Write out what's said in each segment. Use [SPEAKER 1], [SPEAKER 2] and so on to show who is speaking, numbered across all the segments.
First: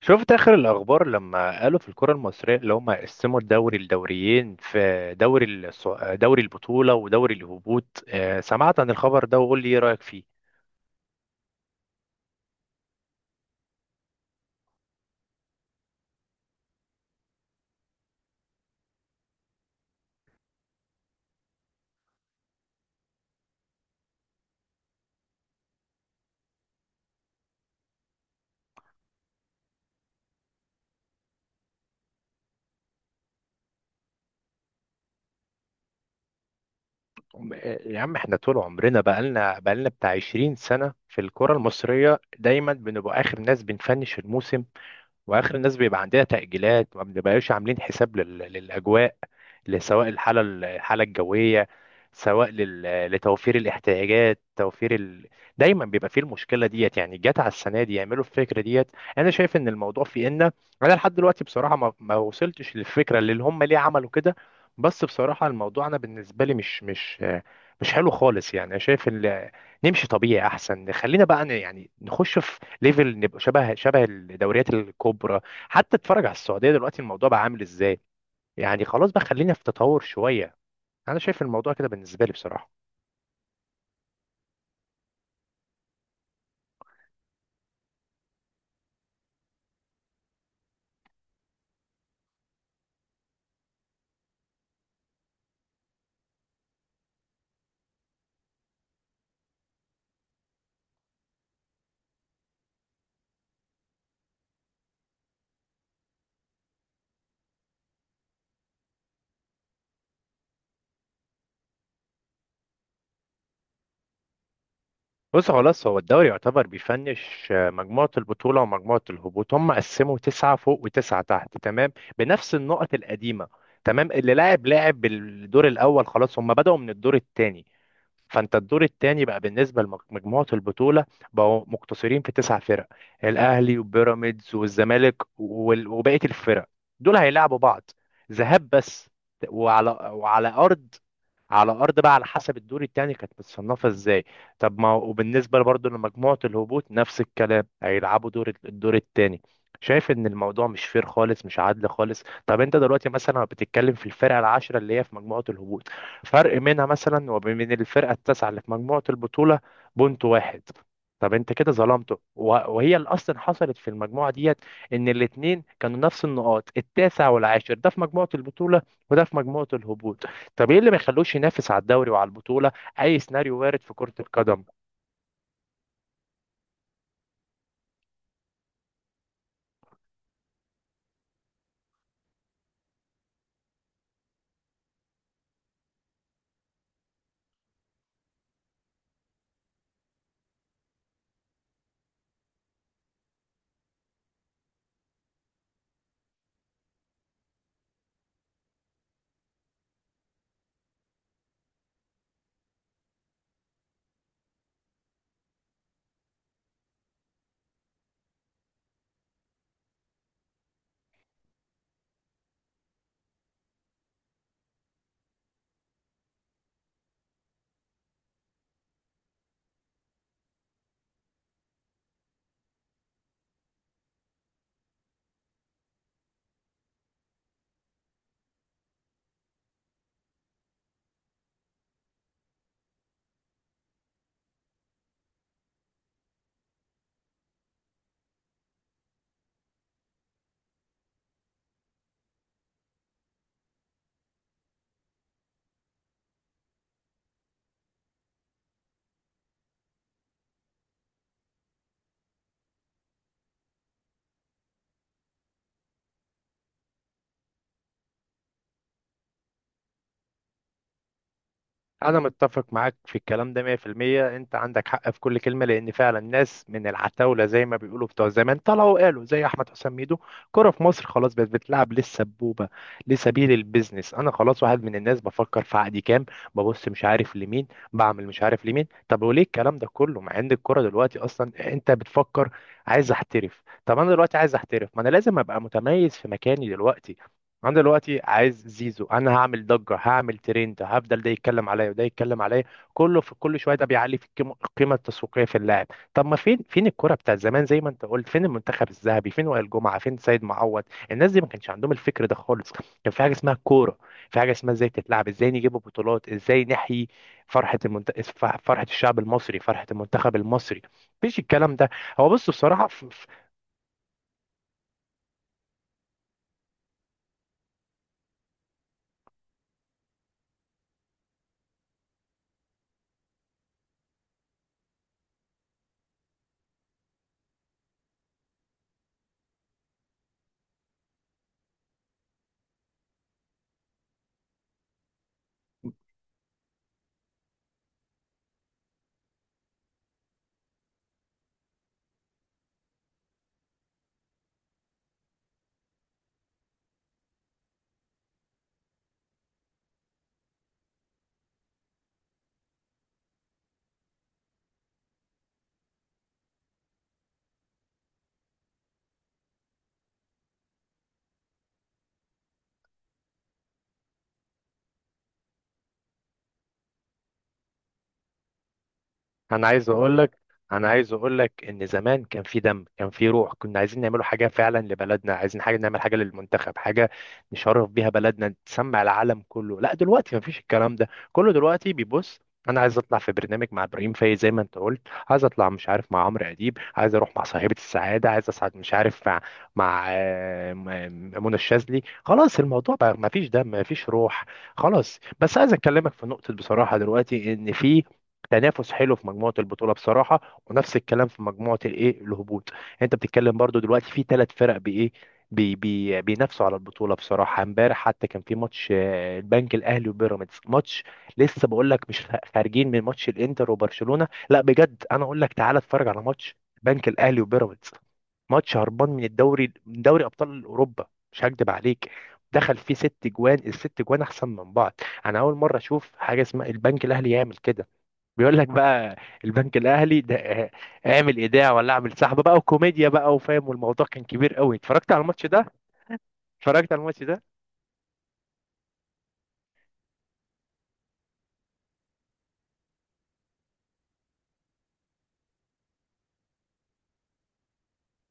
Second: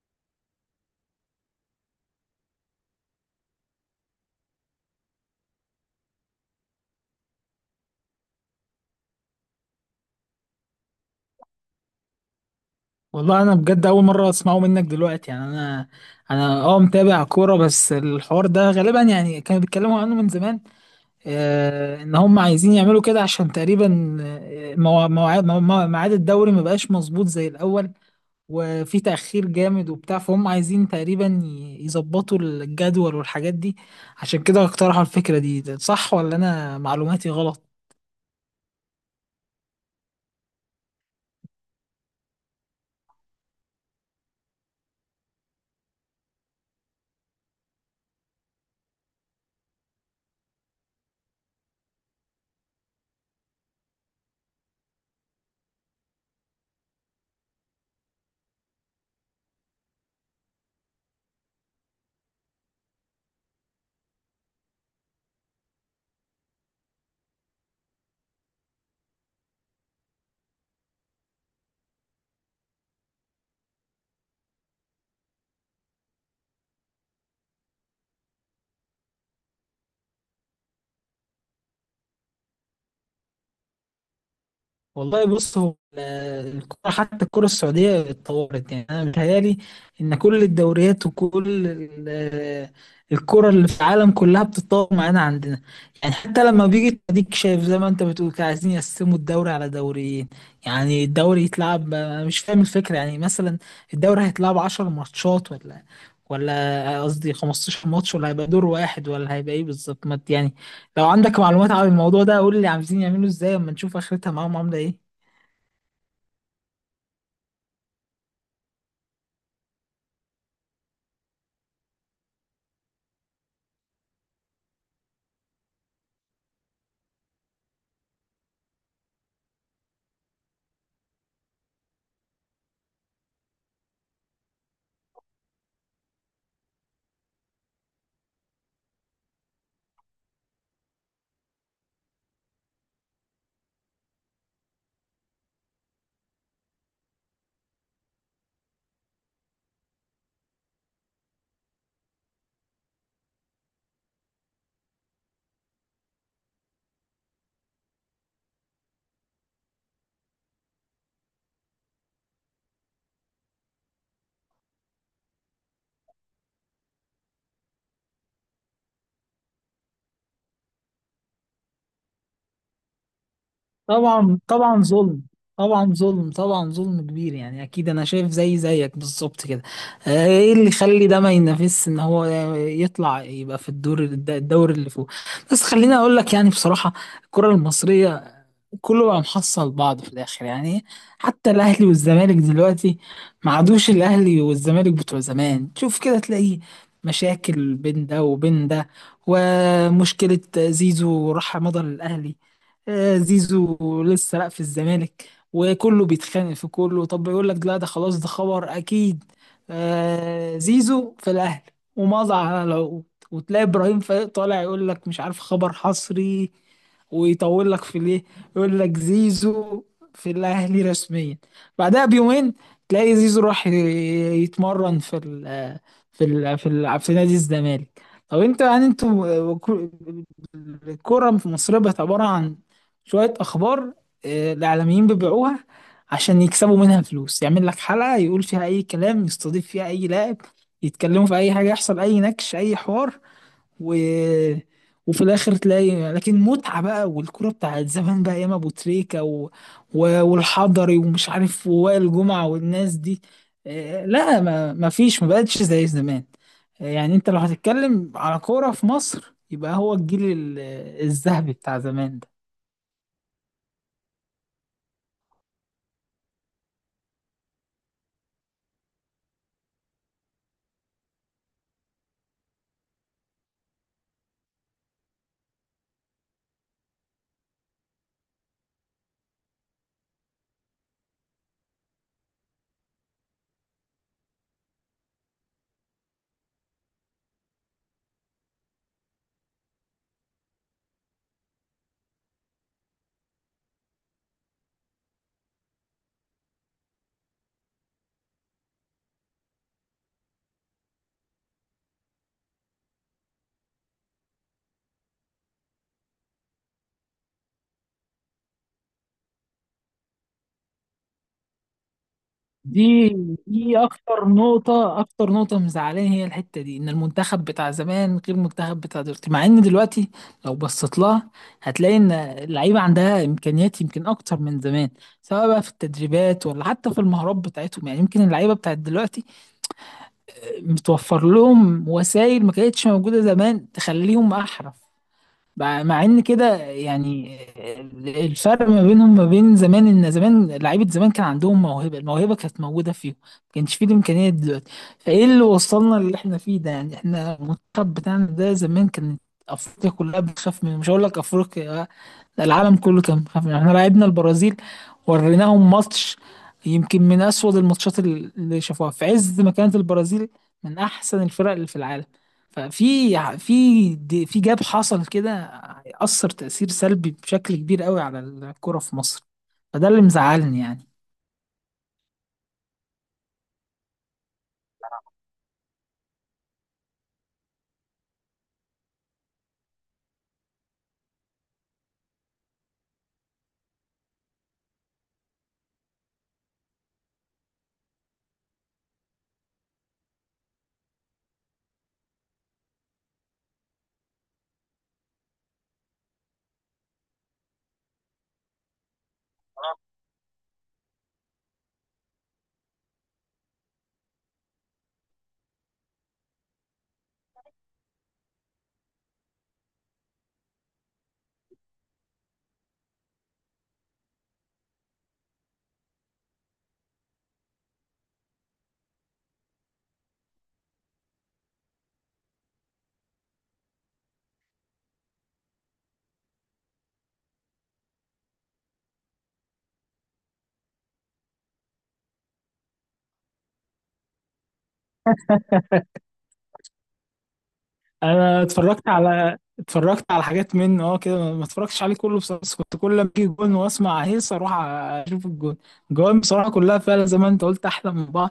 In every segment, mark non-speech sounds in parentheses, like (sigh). [SPEAKER 1] شفت اخر الاخبار لما قالوا في الكره المصريه اللي هم قسموا الدوري لدوريين في دوري دوري البطوله ودوري الهبوط، سمعت عن الخبر ده وقول لي ايه رايك فيه.
[SPEAKER 2] والله انا بجد اول مره اسمعه منك دلوقتي يعني انا متابع كوره. بس الحوار ده غالبا يعني كانوا بيتكلموا عنه من زمان، آه ان هم عايزين يعملوا كده عشان تقريبا مواعيد ميعاد الدوري ما بقاش مظبوط زي الاول، وفي تاخير جامد وبتاع، فهم عايزين تقريبا يظبطوا الجدول والحاجات دي. عشان كده اقترحوا الفكره دي. ده صح ولا انا معلوماتي غلط؟
[SPEAKER 1] يا عم احنا طول عمرنا بقالنا بتاع 20 سنه في الكره المصريه، دايما بنبقى اخر ناس بنفنش الموسم، واخر الناس بيبقى عندها تأجيلات. ما بنبقاش عاملين حساب للاجواء، سواء الحاله الجويه، سواء لتوفير الاحتياجات، دايما بيبقى فيه المشكله ديت. يعني جت على السنه دي يعملوا الفكره ديت. انا شايف ان الموضوع في ان، انا لحد دلوقتي بصراحه ما وصلتش للفكره اللي هم ليه عملوا كده. بس بصراحه الموضوع انا بالنسبه لي مش حلو خالص. يعني انا شايف ان نمشي طبيعي احسن. خلينا بقى يعني نخش في ليفل، نبقى شبه الدوريات الكبرى. حتى اتفرج على السعوديه دلوقتي الموضوع بقى عامل ازاي. يعني خلاص بقى، خلينا في تطور شويه. انا شايف الموضوع كده بالنسبه لي بصراحه.
[SPEAKER 2] والله بص، هو الكرة حتى الكرة السعودية اتطورت، يعني أنا متهيألي إن كل الدوريات ال- الكرة اللي في العالم كلها بتتطور معانا عندنا. يعني حتى لما بيجي أديك شايف زي ما أنت بتقول كده، عايزين يقسموا الدوري على دوريين. يعني الدوري يتلعب، أنا مش فاهم الفكرة، يعني مثلا الدوري هيتلعب 10 ماتشات ولا قصدي 15 ماتش، ولا هيبقى دور واحد، ولا هيبقى إيه بالظبط؟ ما ت- يعني لو عندك معلومات عن الموضوع ده قول لي عايزين يعملوا إزاي أما نشوف آخرتها معاهم عاملة إيه.
[SPEAKER 1] بص، خلاص هو الدوري يعتبر بيفنش، مجموعه البطوله ومجموعه الهبوط. هم قسموا تسعه فوق وتسعه تحت، تمام، بنفس النقط القديمه. تمام، اللي لاعب بالدور الاول خلاص. هم بدأوا من الدور الثاني. فانت الدور الثاني بقى بالنسبه لمجموعه البطوله بقوا مقتصرين في تسع فرق: الاهلي وبيراميدز والزمالك وبقيه الفرق. دول هيلعبوا بعض ذهاب بس، وعلى ارض، على ارض بقى على حسب الدور التاني كانت متصنفه ازاي. طب ما هو- وبالنسبه برضه لمجموعه الهبوط نفس الكلام، هيلعبوا دور الدور التاني. شايف ان الموضوع مش فير خالص، مش عادل خالص. طب انت دلوقتي مثلا بتتكلم في الفرقه العاشره اللي هي في مجموعه الهبوط، فرق منها مثلا وبين الفرقه التاسعه اللي في مجموعه البطوله بونت واحد. طب انت كده ظلمته، وهي اللي اصلا حصلت في المجموعه ديت، ان الاثنين كانوا نفس النقاط، التاسع والعاشر، ده في مجموعه البطوله وده في مجموعه الهبوط. طب ايه اللي ما يخلوش ينافس على الدوري وعلى البطولة؟ اي سيناريو وارد في كرة
[SPEAKER 2] طبعا
[SPEAKER 1] القدم.
[SPEAKER 2] طبعا ظلم، طبعا ظلم، طبعا ظلم كبير، يعني اكيد انا شايف زي زيك بالظبط كده. آه، ايه اللي يخلي ده ما ينافسش، ان هو يطلع يبقى في الدور اللي فوق. بس خليني اقول لك يعني بصراحة، الكرة المصرية كله بقى محصل بعض في الاخر يعني. حتى الاهلي والزمالك دلوقتي ما عادوش الاهلي والزمالك بتوع زمان. تشوف كده تلاقيه مشاكل بين ده وبين ده، ومشكلة زيزو راح مضى للأهلي. آه، زيزو لسه لا في الزمالك وكله بيتخانق في كله. طب يقول لك لا، ده خلاص، ده خبر اكيد، آه، زيزو في الاهلي ومضى على العقود. وتلاقي ابراهيم فايق طالع يقول لك مش عارف خبر حصري ويطول لك في ليه، يقول لك زيزو في الاهلي رسميا. بعدها بيومين تلاقي زيزو راح يتمرن في نادي الزمالك. طب انت يعني انتوا، الكرة في مصر بقت عبارة عن شوية أخبار، آه، الإعلاميين بيبيعوها عشان يكسبوا منها فلوس. يعمل لك حلقة يقول فيها أي كلام، يستضيف فيها أي لاعب، يتكلموا في أي حاجة، يحصل أي نكش أي حوار، و... وفي الاخر تلاقي لكن متعه بقى، والكوره بتاعت زمان بقى ايام ابو تريكه والحضري ومش عارف ووائل جمعه والناس دي. آه، لا، ما فيش، ما بقتش زي زمان. آه، يعني انت لو هتتكلم على كوره في مصر يبقى هو الذهبي بتاع زمان
[SPEAKER 1] انا
[SPEAKER 2] ده.
[SPEAKER 1] متفق معاك في الكلام ده 100%. انت عندك حق في كل كلمة، لان فعلا ناس من العتاولة زي ما بيقولوا بتوع زمان طلعوا قالوا، زي احمد حسام ميدو، كرة في مصر خلاص بقت بتلعب للسبوبة، لسبيل البيزنس. انا خلاص واحد من الناس بفكر في عقدي كام، ببص مش عارف لمين، بعمل مش عارف لمين. طب وليه الكلام ده كله؟ مع ان الكرة دلوقتي اصلا انت بتفكر عايز احترف. طب انا دلوقتي عايز احترف، ما انا لازم ابقى متميز في مكاني دلوقتي. انا دلوقتي عايز زيزو، انا هعمل ضجه، هعمل ترند، هفضل ده يتكلم عليا وده يتكلم عليا كله في كل شويه، ده بيعلي في القيمة التسويقيه في اللاعب. طب ما فين فين الكره بتاع زمان زي ما انت قلت؟ فين المنتخب الذهبي؟ فين وائل جمعه؟ فين سيد معوض؟ الناس دي ما كانش عندهم الفكر ده خالص. كان في حاجه اسمها كوره، في حاجه اسمها ازاي تتلعب، ازاي نجيب بطولات، ازاي نحيي فرحه المنت... فرحه الشعب المصري، فرحه المنتخب المصري. مفيش الكلام ده. هو بص بصراحه،
[SPEAKER 2] دي دي اكتر نقطة، اكتر نقطة مزعلاني هي الحتة دي، ان المنتخب بتاع زمان غير المنتخب بتاع دلوقتي. مع ان دلوقتي لو بصيت لها هتلاقي ان اللعيبة عندها امكانيات يمكن اكتر من زمان، سواء بقى في التدريبات ولا حتى في المهارات بتاعتهم. يعني يمكن اللعيبة بتاعت دلوقتي متوفر لهم وسائل ما كانتش موجودة زمان تخليهم احرف، مع ان كده يعني. الفرق ما بينهم ما بين زمان ان زمان لعيبه زمان كان عندهم موهبه، الموهبه كانت موجوده فيهم، ما كانش فيه الامكانيات دلوقتي. فايه اللي وصلنا اللي احنا فيه ده يعني؟ احنا المنتخب بتاعنا ده زمان كانت افريقيا كلها بتخاف منه، مش هقول لك افريقيا، ده العالم كله كان خايف مننا. احنا لعبنا البرازيل وريناهم ماتش يمكن من اسود اللي شافوها في عز ما كانت البرازيل من احسن الفرق اللي في العالم. في جاب حصل كده هيأثر تأثير سلبي بشكل كبير قوي على الكرة في مصر.
[SPEAKER 1] انا عايز
[SPEAKER 2] فده اللي
[SPEAKER 1] اقول لك
[SPEAKER 2] مزعلني
[SPEAKER 1] انا
[SPEAKER 2] يعني.
[SPEAKER 1] عايز اقول لك ان زمان كان في دم، كان في روح، كنا عايزين نعملوا حاجه فعلا لبلدنا، عايزين حاجه نعمل حاجه للمنتخب، حاجه نشرف بيها بلدنا، تسمع العالم كله. لا دلوقتي مفيش الكلام ده كله. دلوقتي بيبص: انا عايز اطلع في برنامج مع ابراهيم فايز زي ما انت قلت، عايز اطلع مش عارف مع عمرو اديب، عايز اروح مع صاحبه السعاده، عايز اصعد مش عارف مع منى الشاذلي. خلاص الموضوع بقى مفيش دم مفيش روح. خلاص بس عايز اكلمك في نقطه بصراحه: دلوقتي ان في تنافس حلو في مجموعه البطوله بصراحه، ونفس الكلام في مجموعه الايه الهبوط. انت بتتكلم برضو دلوقتي في ثلاث فرق بايه، بي بينافسوا على البطوله. بصراحه امبارح حتى كان في ماتش البنك الاهلي وبيراميدز، ماتش لسه بقول لك، مش خارجين من ماتش الانتر وبرشلونه. لا بجد انا اقول لك تعالى اتفرج على ماتش البنك الاهلي وبيراميدز، ماتش هربان من الدوري، من دوري ابطال اوروبا. مش هكدب عليك، دخل فيه ست جوان، الست جوان احسن من بعض. انا اول مره اشوف حاجه اسمها البنك الاهلي يعمل كده. بيقول لك بقى البنك الاهلي ده، اعمل ايداع ولا اعمل سحب بقى، وكوميديا بقى وفاهم، والموضوع كان كبير قوي. اتفرجت على الماتش ده.
[SPEAKER 2] انا اتفرجت على حاجات منه اه كده، ما اتفرجتش عليه كله بصراحه، بس كنت كل ما اجي جون واسمع هيص اروح اشوف الجون. الجوان بصراحه كلها فعلا زي ما انت قلت احلى من بعض.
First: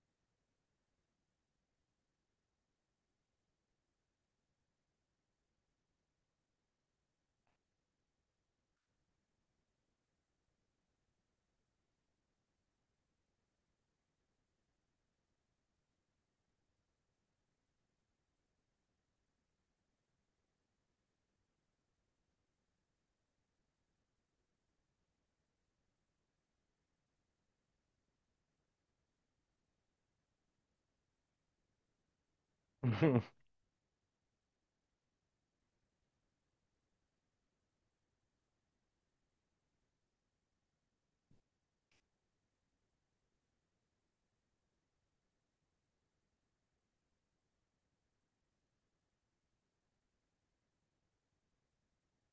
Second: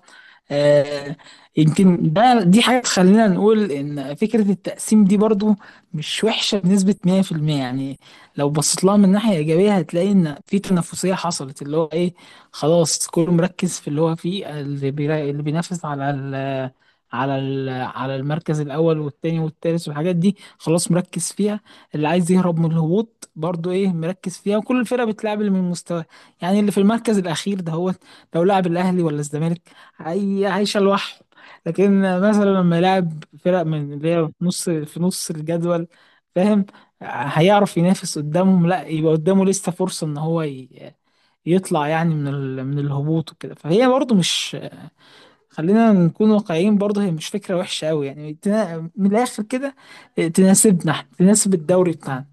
[SPEAKER 2] آه، يمكن ده دي حاجه تخلينا نقول ان فكره التقسيم دي برضو مش وحشه بنسبه 100%. يعني لو بصيت لها من ناحيه ايجابيه هتلاقي ان في تنافسيه حصلت، اللي هو ايه، خلاص كله مركز في اللي هو فيه. اللي بينافس على على المركز الاول والتاني والتالت والحاجات دي خلاص مركز فيها. اللي عايز يهرب من الهبوط برضو ايه مركز فيها، وكل الفرق بتلعب اللي من مستواه. يعني اللي في المركز الاخير ده هو لو لعب الاهلي ولا الزمالك هي عايشه لوحده. لكن مثلا لما يلعب
[SPEAKER 1] (laughs)
[SPEAKER 2] فرق من اللي هي في نص الجدول، فاهم، هيعرف ينافس قدامهم. لا يبقى قدامه لسه فرصه ان هو يطلع يعني من الهبوط وكده. فهي برضو مش، خلينا نكون واقعيين برضه، هي مش فكرة وحشة أوي يعني. من الآخر كده، آه، تناسبنا احنا، تناسب الدوري بتاعنا.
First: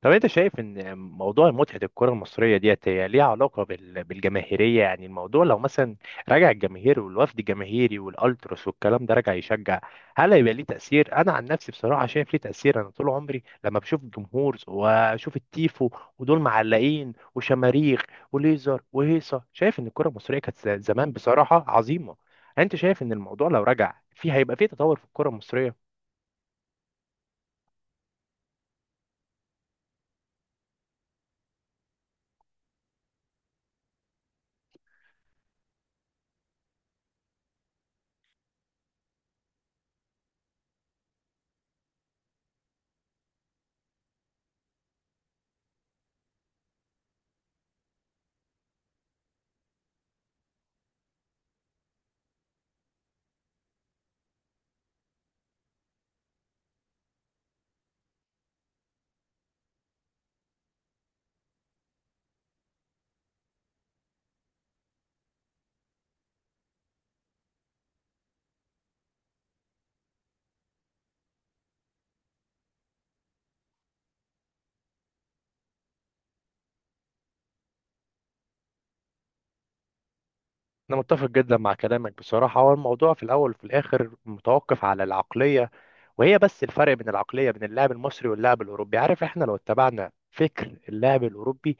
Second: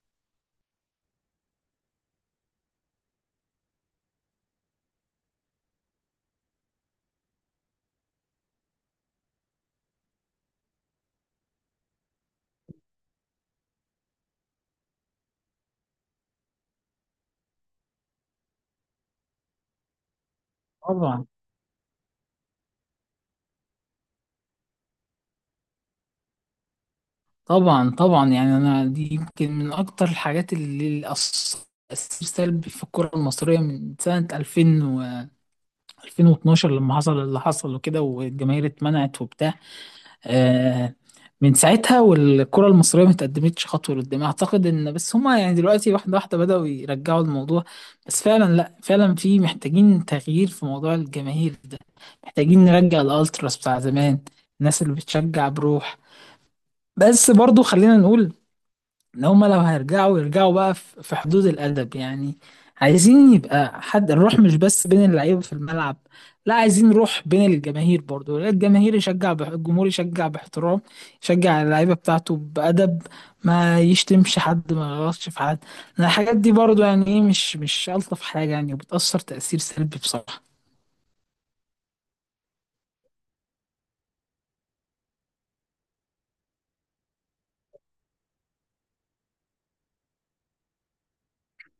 [SPEAKER 1] طب انت شايف ان موضوع متعة الكرة المصرية ديت هي ليها علاقة بالجماهيرية؟ يعني الموضوع لو مثلا رجع الجماهير والوفد الجماهيري والالتراس والكلام ده رجع يشجع، هل هيبقى ليه تأثير؟ انا عن نفسي بصراحة شايف ليه تأثير. انا طول عمري لما بشوف الجمهور واشوف التيفو ودول معلقين وشماريخ وليزر وهيصة، شايف ان الكرة المصرية كانت زمان
[SPEAKER 2] طبعا
[SPEAKER 1] بصراحة عظيمة. انت شايف ان الموضوع لو رجع في هيبقى فيه تطور في الكرة المصرية؟
[SPEAKER 2] طبعا طبعا، يعني أنا دي يمكن من أكتر الحاجات اللي أثرت تأثير سلبي في الكرة المصرية. من سنة 2000 و 2012 لما حصل اللي حصل وكده والجماهير اتمنعت وبتاع، آه، من ساعتها والكرة المصرية ما تقدمتش خطوة لقدام. أعتقد إن بس هما يعني دلوقتي واحدة واحدة بدأوا يرجعوا الموضوع، بس فعلا، لأ فعلا، في محتاجين تغيير في موضوع الجماهير ده. محتاجين نرجع الألتراس بتاع زمان، الناس اللي بتشجع بروح. بس برضو خلينا نقول ان هما لو هيرجعوا يرجعوا بقى في حدود الادب يعني. عايزين يبقى حد الروح مش بس بين اللعيبه في الملعب، لا عايزين روح بين الجماهير برضو. لا، الجماهير يشجع الجمهور يشجع باحترام، يشجع اللعيبه بتاعته بادب، ما يشتمش حد، ما يغلطش في حد. لأن الحاجات دي برضو يعني ايه مش، مش الطف حاجه يعني، وبتاثر تاثير سلبي بصراحه.
[SPEAKER 1] أنا متفق جدا مع كلامك بصراحة. هو الموضوع في الأول وفي الآخر متوقف على العقلية، وهي بس الفرق بين العقلية بين اللاعب المصري واللاعب الأوروبي. عارف إحنا لو اتبعنا فكر اللاعب الأوروبي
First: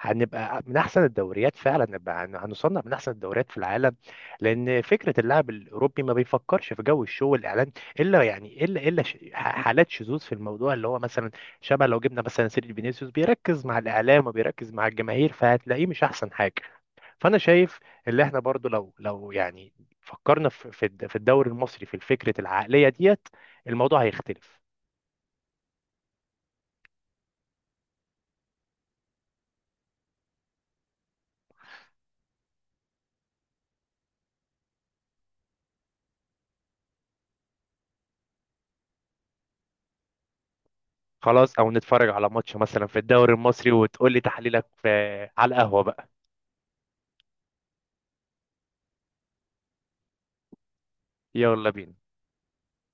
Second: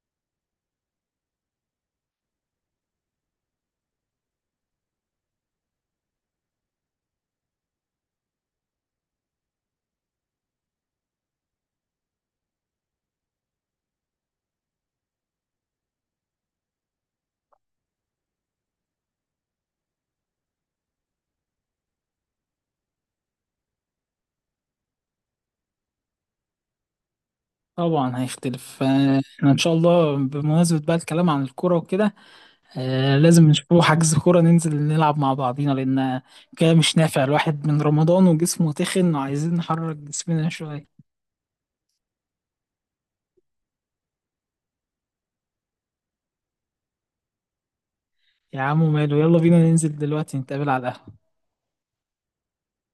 [SPEAKER 1] هنبقى من أحسن الدوريات، فعلا نبقى هنصنف من أحسن الدوريات في العالم. لأن فكرة اللاعب الأوروبي ما بيفكرش في جو الشو والإعلان، إلا يعني حالات شذوذ في الموضوع، اللي هو مثلا شبه لو جبنا مثلا سيرجي فينيسيوس بيركز مع الإعلام وبيركز مع الجماهير، فهتلاقيه مش أحسن حاجة. فانا شايف اللي احنا برضو لو يعني فكرنا في الدوري المصري في فكره العقليه ديت، الموضوع هيختلف.
[SPEAKER 2] طبعا هيختلف. آه، احنا ان شاء الله بمناسبه بقى الكلام عن الكوره وكده، آه لازم نشوفه حجز كورة ننزل نلعب مع بعضينا، لأن كده مش نافع، الواحد من رمضان وجسمه تخن وعايزين نحرك جسمنا شوية.
[SPEAKER 1] خلاص او نتفرج على ماتش مثلا في الدوري المصري وتقول لي تحليلك في، على القهوه بقى.
[SPEAKER 2] يا عم ماله، يلا بينا ننزل دلوقتي نتقابل على القهوة.
[SPEAKER 1] يلا بينا.